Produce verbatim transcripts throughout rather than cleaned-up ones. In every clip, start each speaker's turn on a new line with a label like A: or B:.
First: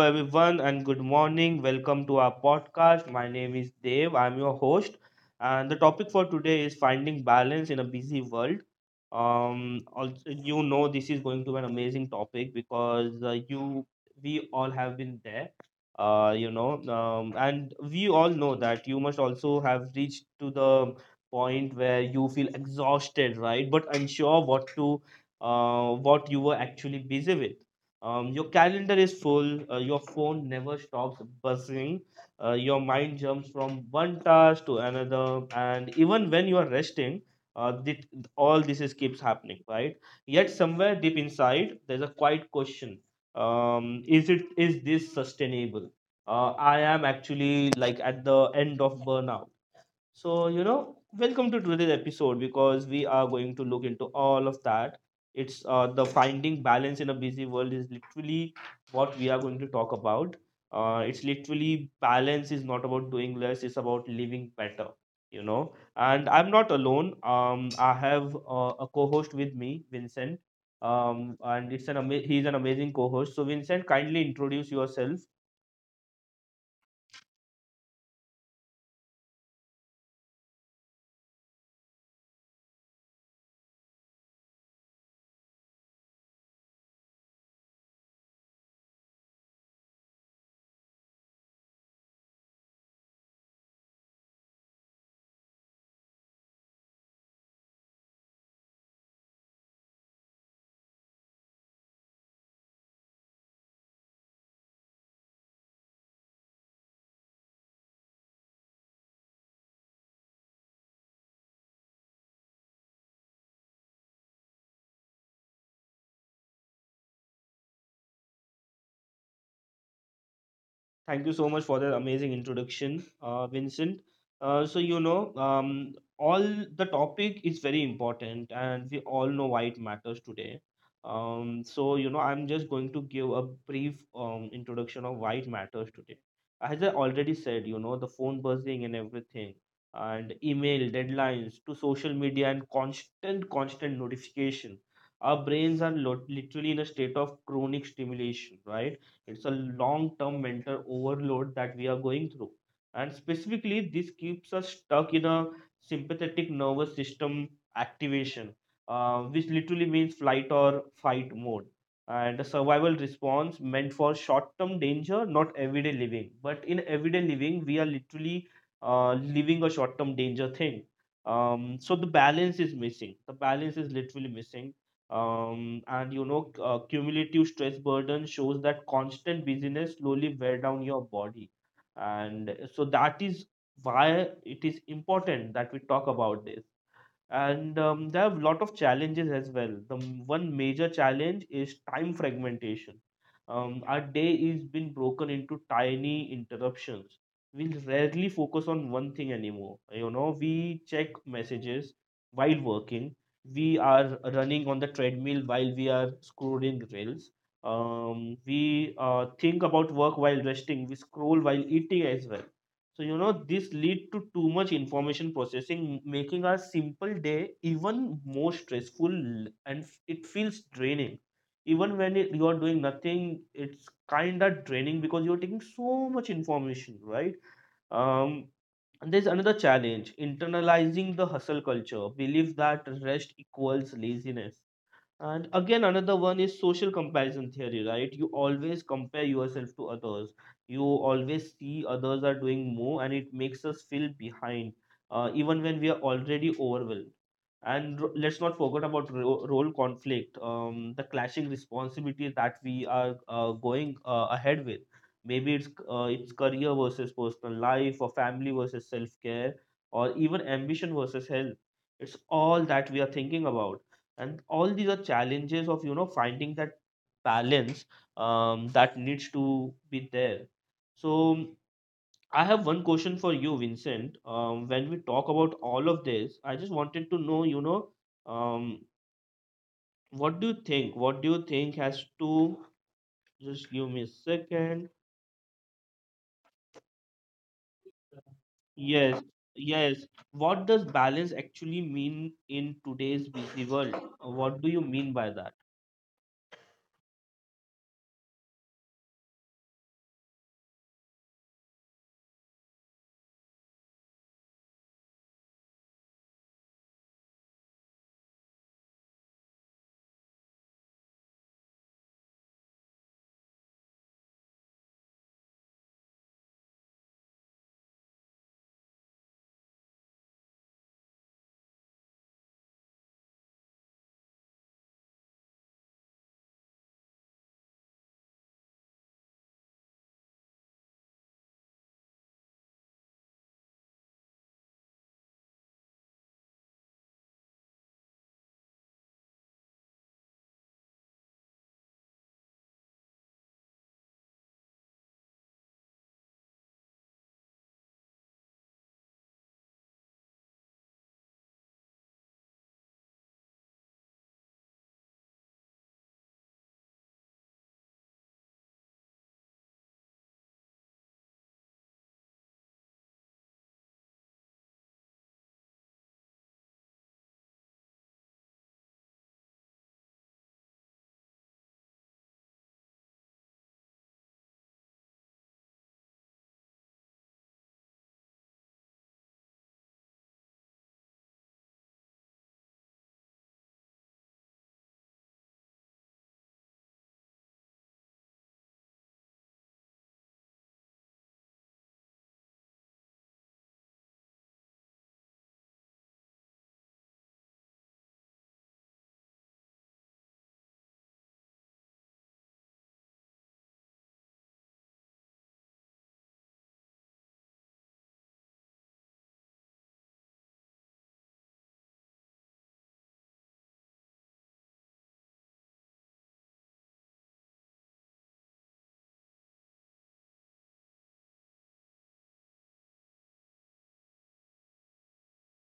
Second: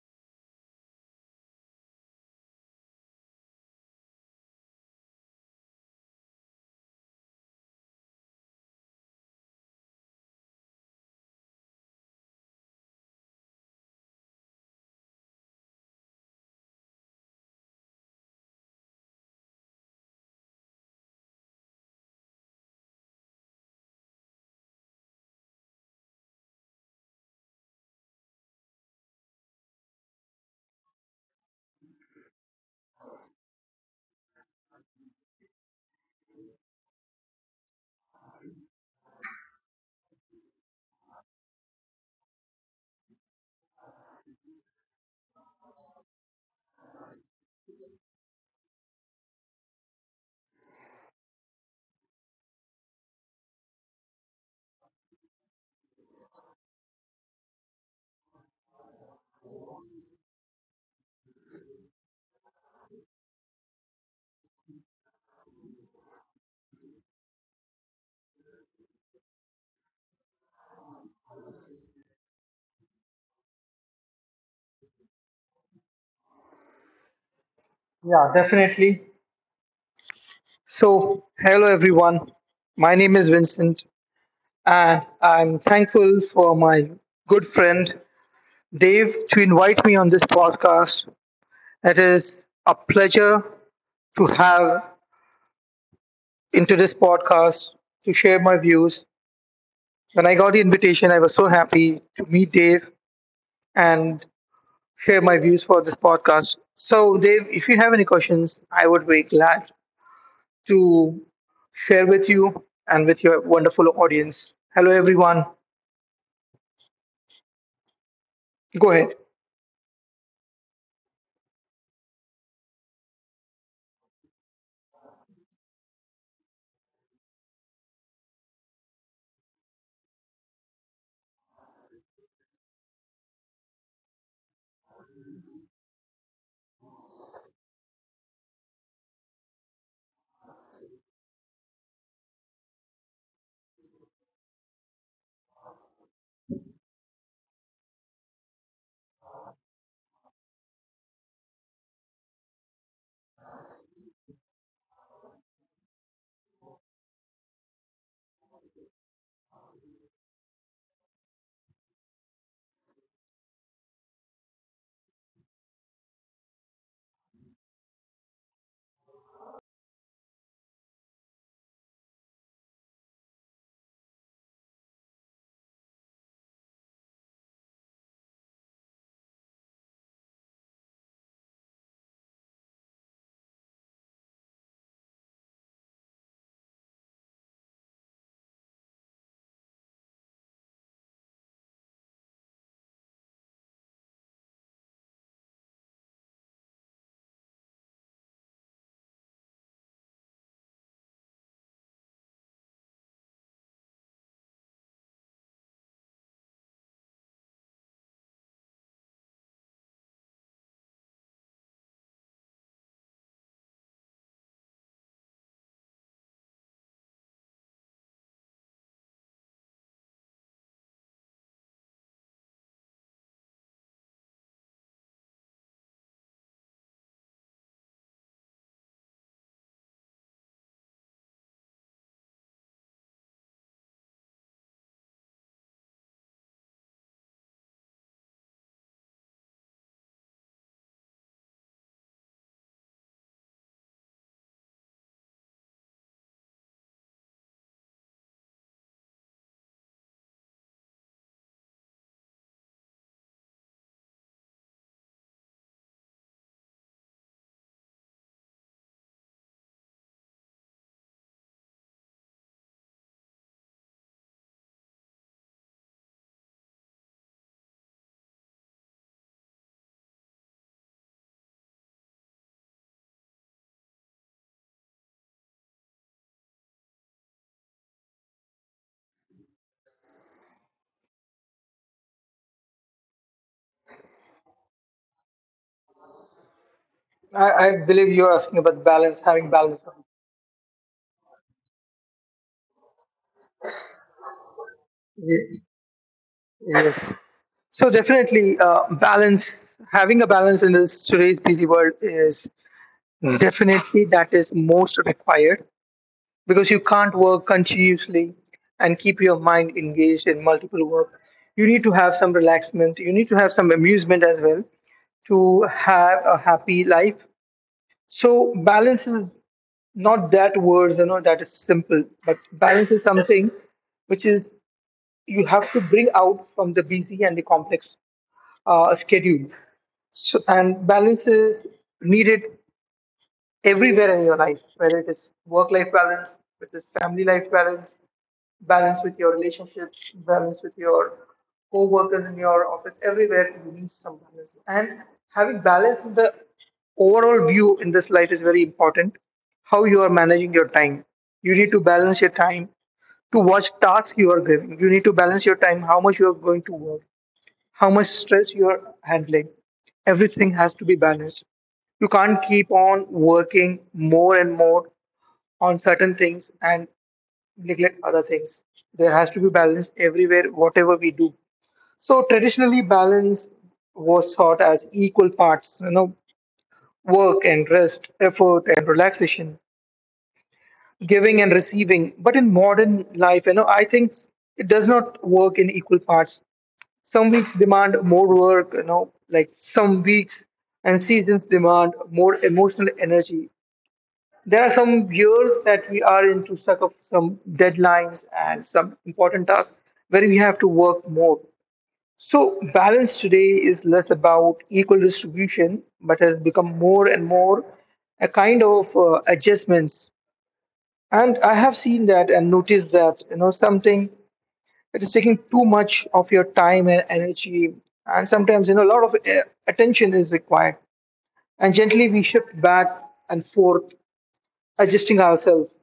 A: everyone, and good morning. Welcome to our podcast. My name is Dave. I'm your host, and the topic for today is finding balance in a busy world. Um, also, you know this is going to be an amazing topic because uh, you, we all have been there. Uh, you know, um, and we all know that you must also have reached to the point where you feel exhausted, right? But unsure what to, uh, what you were actually busy with. Um, your calendar is full. Uh, your phone never stops buzzing. Uh, your mind jumps from one task to another, and even when you are resting, uh, th- all this is keeps happening, right? Yet somewhere deep inside, there's a quiet question: um, Is it is this sustainable? Uh, I am actually like at the end of burnout, so, you know, welcome to today's episode because we are going to look into all of that. It's uh, the finding balance in a busy world is literally what we are going to talk about. Uh, it's literally Balance is not about doing less, it's about living better, you know. And I'm not alone. Um, I have uh, a co host with me, Vincent. Um, and it's an ama- He's an amazing co host. So, Vincent, kindly introduce yourself.
B: Yeah, definitely. So, hello everyone. My name is Vincent, and I'm thankful for my good friend Dave to invite me on this podcast. It is a pleasure to have into this podcast to share my views. When I got the invitation, I was so happy to meet Dave and share my views for this podcast. So, Dave, if you have any questions, I would be glad to share with you and with your wonderful audience. Hello, everyone. Go ahead.
A: Thank you so much for that amazing introduction, uh, Vincent. Uh, so, you know, um, all the topic is very important, and we all know why it matters today. Um, so, you know, I'm just going to give a brief um, introduction of why it matters today. As I already said, you know, the phone buzzing and everything, and email deadlines to social media and constant, constant notification. Our brains are lo- literally in a state of chronic stimulation, right? It's a long term mental overload that we are going through, and specifically this keeps us stuck in a sympathetic nervous system activation, uh, which literally means flight or fight mode, and a survival response meant for short term danger, not everyday living, but in everyday living we are literally uh, living a short term danger thing. Um, so the balance is missing, the balance is literally missing. Um, and you know uh, cumulative stress burden shows that constant busyness slowly wear down your body, and so that is why it is important that we talk about this. And um, there are a lot of challenges as well. The m- one major challenge is time fragmentation. Um, our day is been broken into tiny interruptions. We rarely focus on one thing anymore. You know we check messages while working, we are running on the treadmill while we are scrolling reels. Um, we uh, think about work while resting, we scroll while eating as well. So, you know, this lead to too much information processing, making our simple day even more stressful, and f- it feels draining. Even when it, you're doing nothing, it's kind of draining because you're taking so much information, right? Um, and there's another challenge, internalizing the hustle culture, belief that rest equals laziness. And again, another one is social comparison theory, right? You always compare yourself to others. You always see others are doing more, and it makes us feel behind, uh, even when we are already overwhelmed. And r- let's not forget about ro- role conflict, um, the clashing responsibilities that we are uh, going uh, ahead with. Maybe it's uh, it's career versus personal life, or family versus self care, or even ambition versus health. It's all that we are thinking about, and all these are challenges of you know finding that balance um, that needs to be there. So, um, I have one question for you, Vincent. Um, when we talk about all of this, I just wanted to know. you know um, what do you think what do you think has to... just give me a second.
B: I, I believe you're asking about balance,
A: Yes,
B: having balance.
A: yes, what does balance actually mean in today's busy world? What do you mean by
B: Ye-
A: that?
B: Yes. So, definitely, uh, balance, having a balance in this today's busy world is definitely that is most required because you can't work continuously and keep your mind engaged in multiple work. You need to have some relaxment, you need to have some amusement as well to have a happy life. So, balance is not that words, you know, that is simple, but balance is something which is you have to bring out from the busy and the complex uh, schedule. So, and balance is needed everywhere in your life, whether it is work life balance, it is family life balance, balance with your relationships, balance with your co-workers in your office, everywhere you need some balance. And having balance in the overall view in this light is very important. How you are managing your time. You need to balance your time to watch task you are giving. You need to balance your time, how much you are going to work, how much stress you are handling. Everything has to be balanced. You can't keep on working more and more on certain things and neglect other things. There has to be balance everywhere, whatever we do. So traditionally, balance was thought as equal parts, you know, work and rest, effort and relaxation, giving and receiving. But in modern life, you know, I think it does not work in equal parts. Some weeks demand more work, you know, like some weeks and seasons demand more emotional energy. There are some years that we are into stuck of some deadlines and some important tasks where we have to work more. So balance today is less about equal distribution, but has become more and more a kind of uh, adjustments. And I have seen that and noticed that you know something that is taking too much of your time and energy, and sometimes you know a lot of uh, attention is required. And gently we shift back and forth, adjusting ourselves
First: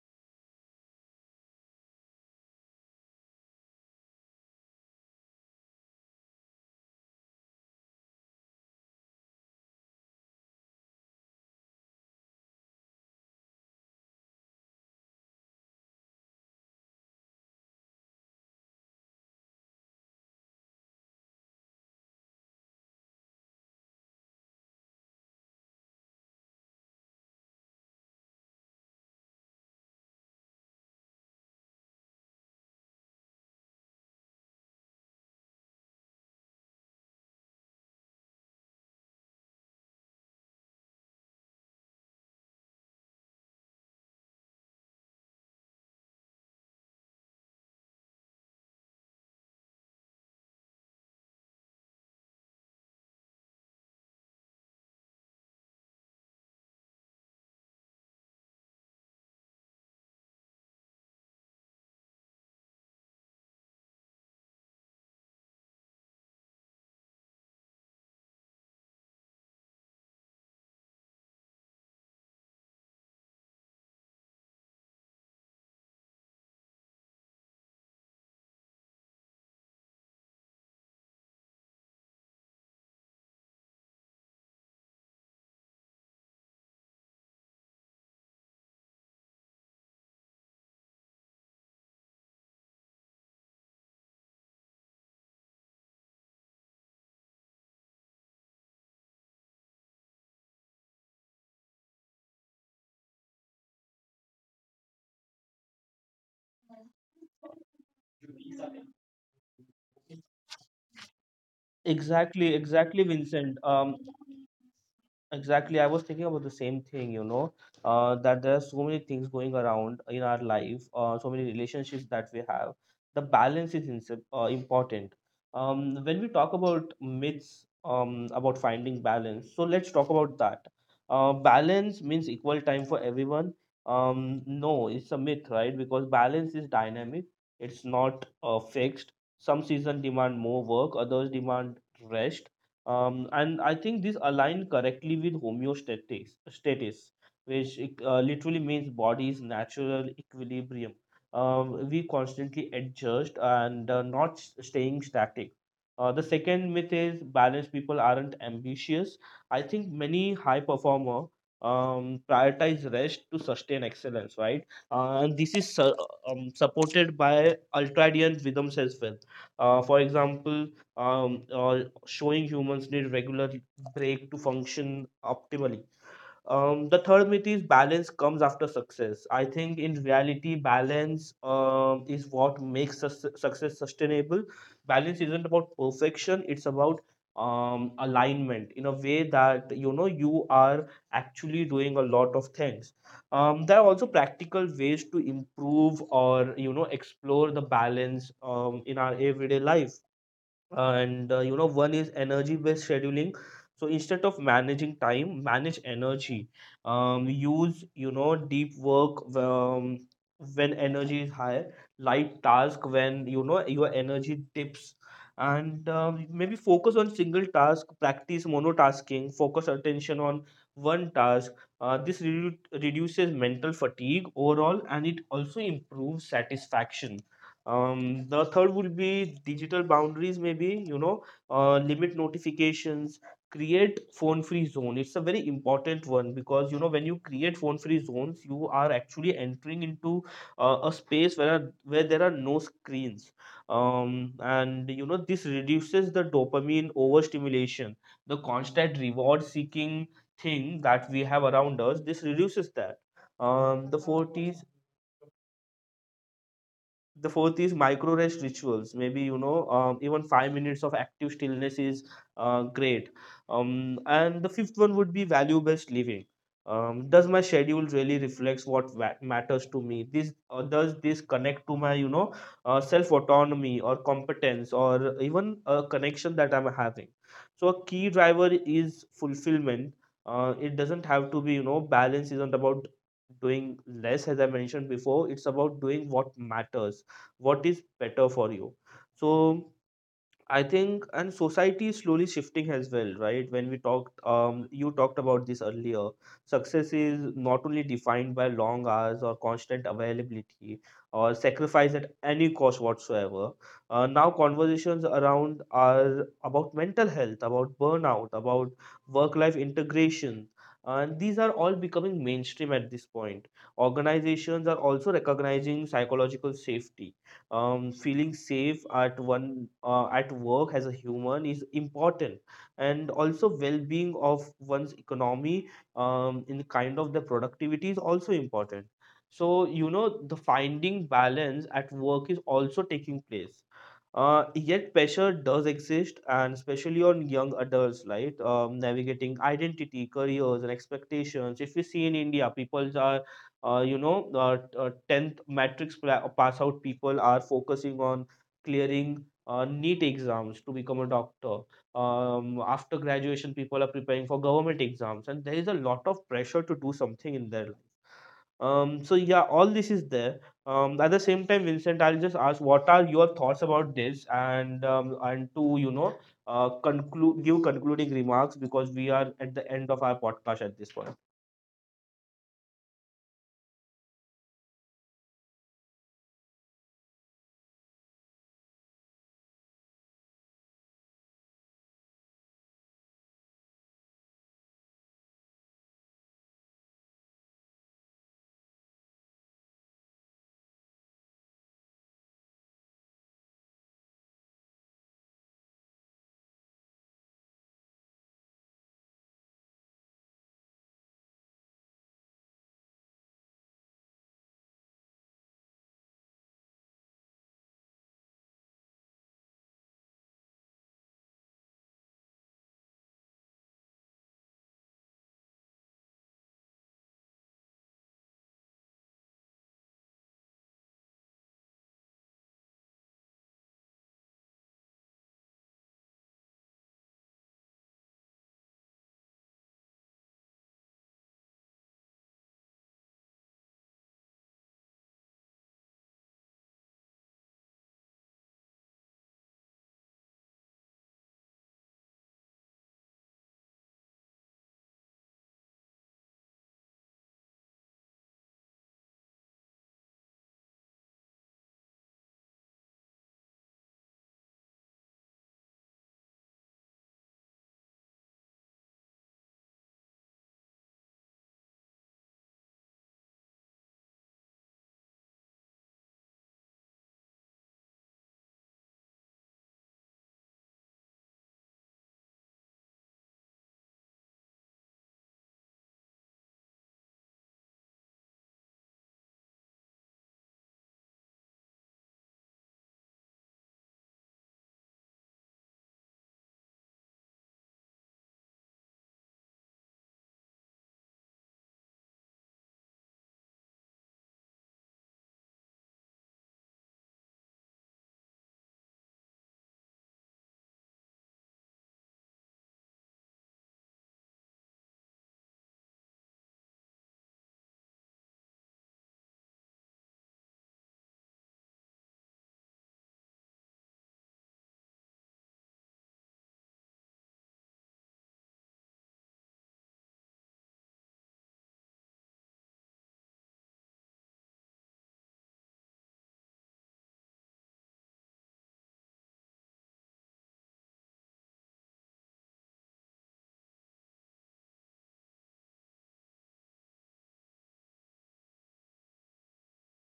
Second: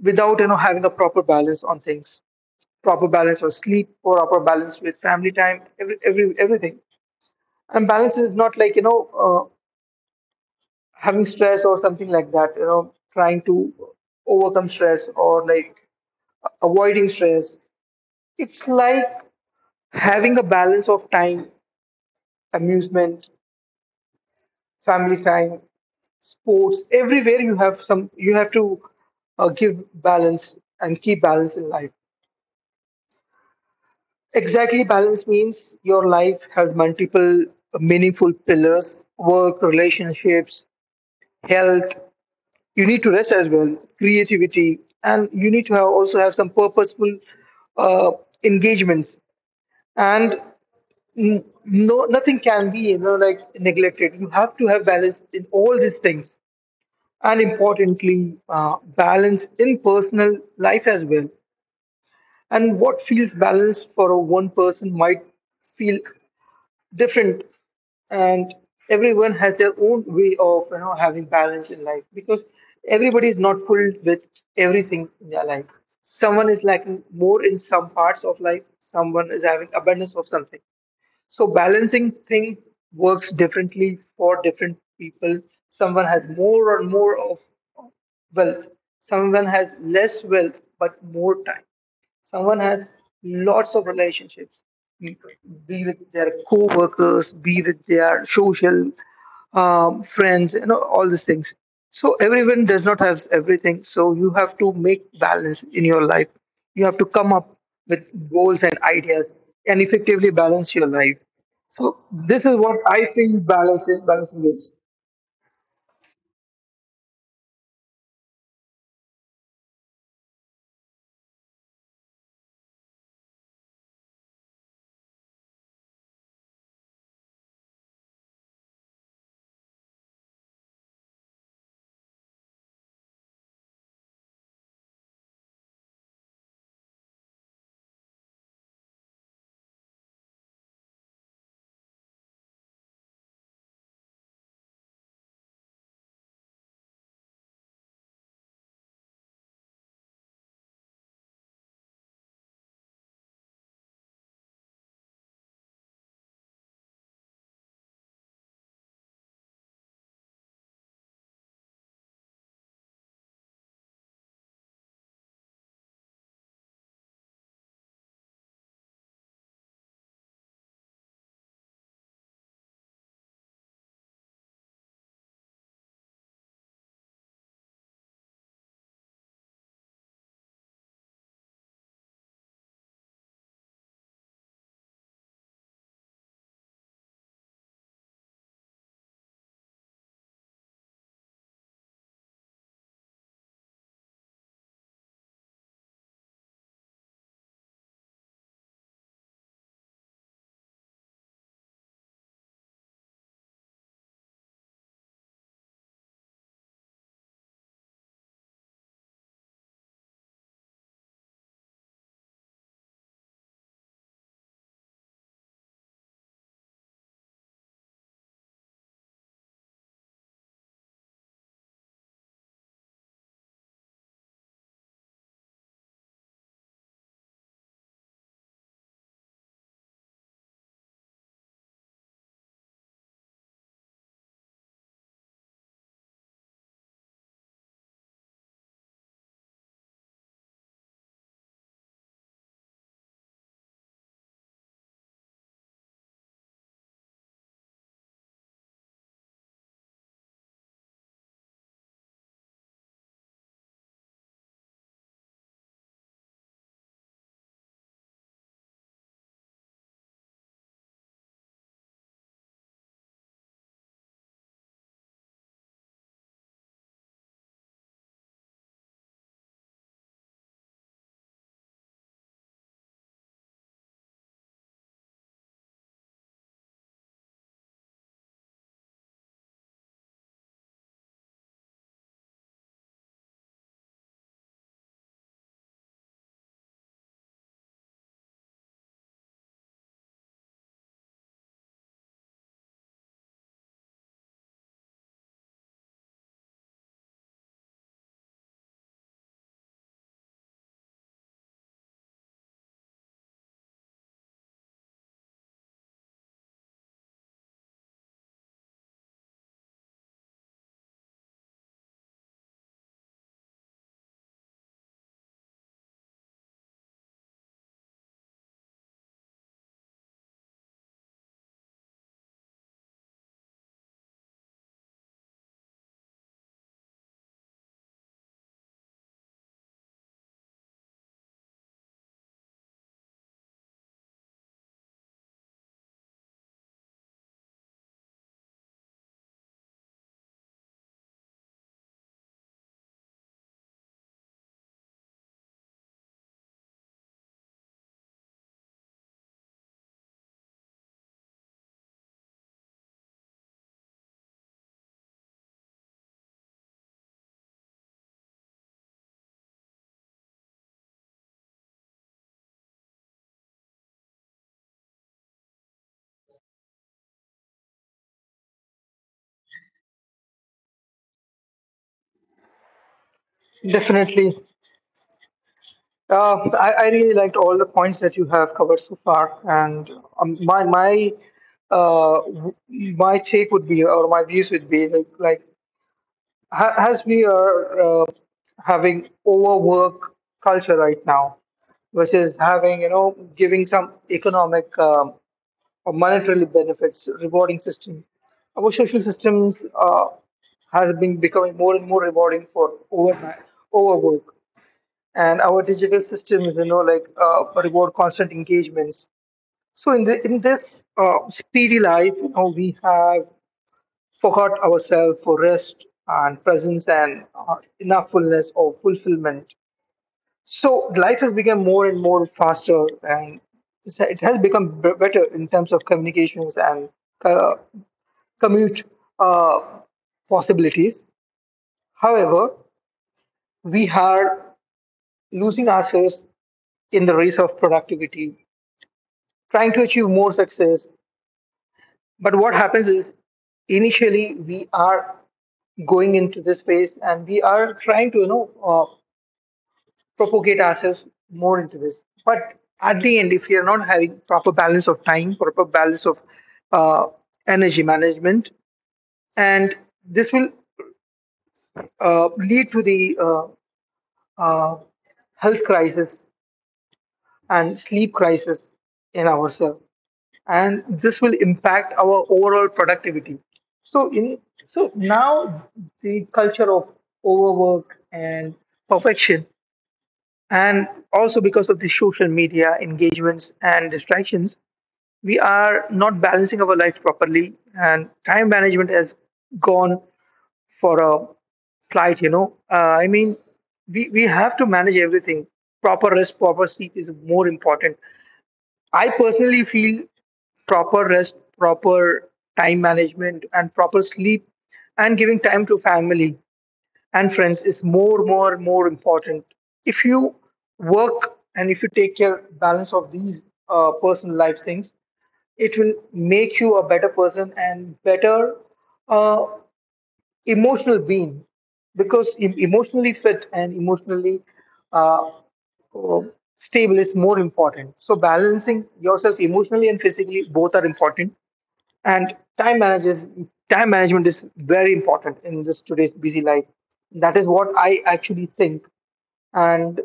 B: without you know having a proper balance on things, proper balance for sleep, proper balance with family time, every, every everything. And balance is not like you know uh, having stress or something like that, you know, trying to overcome stress or like avoiding stress. It's like having a balance of time, amusement, family time, sports, everywhere you have some, you have to uh, give balance and keep balance in life. Exactly, balance means your life has multiple meaningful pillars, work, relationships, health. You need to rest as well, creativity, and you need to have also have some purposeful uh, engagements. And n- no, nothing can be you know like neglected. You have to have balance in all these things, and importantly, uh, balance in personal life as well. And what feels balanced for a one person might feel different, and everyone has their own way of you know having balance in life because everybody is not filled with everything in their life. Someone is lacking more in some parts of life, someone is having abundance of something, so balancing thing works differently for different people. Someone has more or more of wealth, someone has less wealth but more time. Someone has lots of relationships, be with their co-workers, be with their social um, friends, you know, all these things. So everyone does not have everything. So you have to make balance in your life. You have to come up with goals and ideas and effectively balance your life.
A: Exactly, exactly,
B: So this is
A: Vincent.
B: what
A: Um,
B: I feel balance. Balancing is
A: Exactly. I was thinking about the same thing, you know, uh, that there are so many things going around in our life, uh, so many relationships that we have. The balance is inse- uh, important. Um, when we talk about myths um, about finding balance, so let's talk about that. Uh, balance means equal time for everyone. Um, no, it's a myth, right? Because balance is dynamic, it's not uh, fixed. Some seasons demand more work, others demand rest, um, and I think this aligned correctly with homeostasis, status, which uh, literally means body's natural equilibrium. Um, we constantly adjust and uh, not s- staying static. Uh, the second myth is balanced people aren't ambitious. I think many high performer um, prioritize rest to sustain excellence, right? Uh, and this is su- um, supported by ultradian rhythms as well. Uh, for example, um, or showing humans need regular break to function optimally. Um, the third myth is balance comes after success. I think in reality, balance um, is what makes sus- success sustainable. Balance isn't about perfection; it's about um, alignment in a way that you know you are actually doing a lot of things. Um, there are also practical ways to improve or you know explore the balance um, in our everyday life. And uh, you know one is energy based scheduling. So instead of managing time, manage energy. Um, use you know deep work um, when energy is high, light task when you know your energy dips. And um, maybe focus on single task, practice monotasking, focus attention on one task. Uh, this redu- reduces mental fatigue overall, and it also improves satisfaction. Um, the third would be digital boundaries, maybe, you know, uh, limit notifications, create phone free zone. It's a very important one because, you know, when you create phone free zones, you are actually entering into uh, a space where, where there are no screens. Um, and, you know, this reduces the dopamine overstimulation, the constant reward seeking thing that we have around us. This reduces that. Um, the fourth is the fourth is micro rest rituals, maybe you know um, even five minutes of active stillness is uh, great. Um, and the fifth one would be value based living. Um, does my schedule really reflects what va- matters to me? This uh, Does this connect to my you know uh, self autonomy or competence or even a connection that I'm having? So a key driver is fulfillment. Uh, it doesn't have to be you know Balance isn't about doing less, as I mentioned before, it's about doing what matters, what is better for you. So I think, and society is slowly shifting as well, right? When we talked, um you talked about this earlier. Success is not only defined by long hours or constant availability or sacrifice at any cost whatsoever. Uh, now conversations around are about mental health, about burnout, about work life integration, and these are all becoming mainstream at this point. Organizations are also recognizing psychological safety. Um, feeling safe at one uh, at work as a human is important. And also well-being of one's economy, um, in kind of the productivity is also important. So you know the finding balance at work is also taking place. Uh, yet pressure does exist, and especially on young adults, right? Um, navigating identity, careers, and expectations. If you see in India, people are uh, you know, uh, t- uh, tenth matrix pla- pass out, people are focusing on clearing uh, NEET exams to become a doctor. Um, after graduation, people are preparing for government exams, and there is a lot of pressure to do something in their life. Um, so, yeah, all this is there. Um, at the same time, Vincent, I'll just ask what are your thoughts about this, and um, and to you know, uh, conclude give concluding remarks because we are at the end of our podcast at this point.
B: definitely. Uh, I, I really liked all the points that you have covered so far, and um, my my uh, w- my take would be, or my views would be, like, like ha- as we are uh, having overwork culture right now, which is having you know giving some economic um, or monetary benefits, rewarding system. Our social systems uh, has been becoming more and more rewarding for over overwork, and our digital systems, you know, like uh, reward constant engagements. So in the in this uh, speedy life, you know, we have forgot ourselves for rest and presence and uh, enough fullness or fulfillment. So life has become more and more faster, and it's- it has become b- better in terms of communications and uh, commute uh, possibilities. However, we are losing ourselves in the race of productivity, trying to achieve more success. But what happens is initially we are going into this space and we are trying to you know uh, propagate ourselves more into this. But at the end, if we are not having proper balance of time, proper balance of uh, energy management, and this will uh, lead to the uh, uh, health crisis and sleep crisis in ourselves. And this will impact our overall productivity. So in so now the culture of overwork and perfection, and also because of the social media engagements and distractions, we are not balancing our life properly, and time management has gone for a flight, you know, uh, I mean, we, we have to manage everything. Proper rest, proper sleep is more important. I personally feel proper rest, proper time management, and proper sleep, and giving time to family and friends is more, more, more important. If you work and if you take care balance of these uh, personal life things, it will make you a better person and better uh, emotional being, because em- emotionally fit and emotionally uh, uh, stable is more important. So balancing yourself emotionally and physically both are important. And time manages time management is very important in this today's busy life. That is what I actually think. And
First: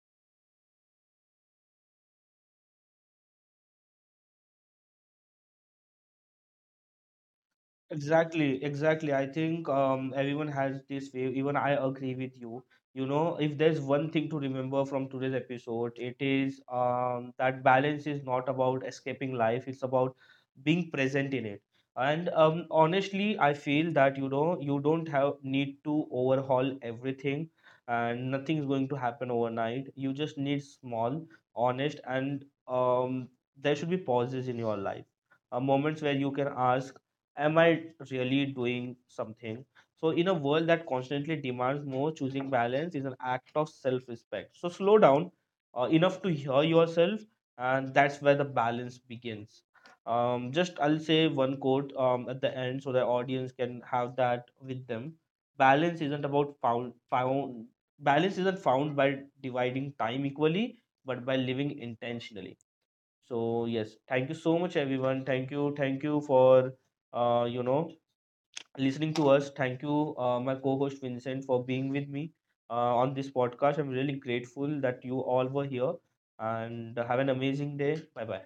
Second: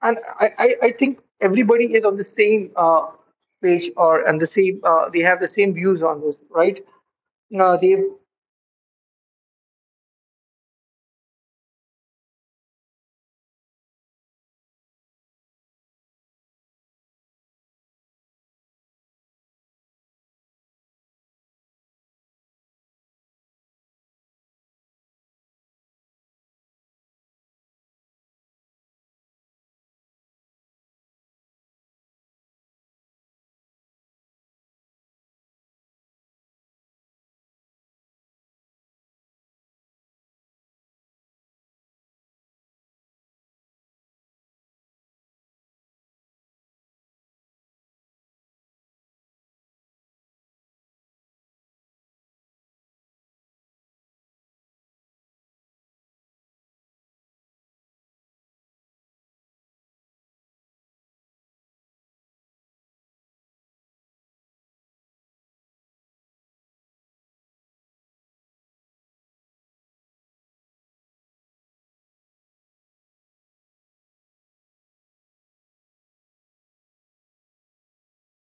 B: and i i, I think everybody is on the same uh, page, or and the same uh, they have the same views on this, right? uh, they've
A: Exactly, exactly. I think um, everyone has this way. Even I agree with you. You know, if there's one thing to remember from today's episode, it is um, that balance is not about escaping life, it's about being present in it. And um, honestly, I feel that, you know, you don't have need to overhaul everything, and nothing is going to happen overnight. You just need small, honest, and um, there should be pauses in your life, uh, moments where you can ask, am I really doing something? So, in a world that constantly demands more, choosing balance is an act of self respect. So, slow down uh, enough to hear yourself, and that's where the balance begins. Um, just I'll say one quote um, at the end so the audience can have that with them. Balance isn't about found, found balance isn't found by dividing time equally, but by living intentionally. So yes, thank you so much, everyone. Thank you, thank you for uh, you know listening to us. Thank you, uh, my co-host Vincent, for being with me uh, on this podcast. I'm really grateful that you all were here, and have an amazing day. Bye bye.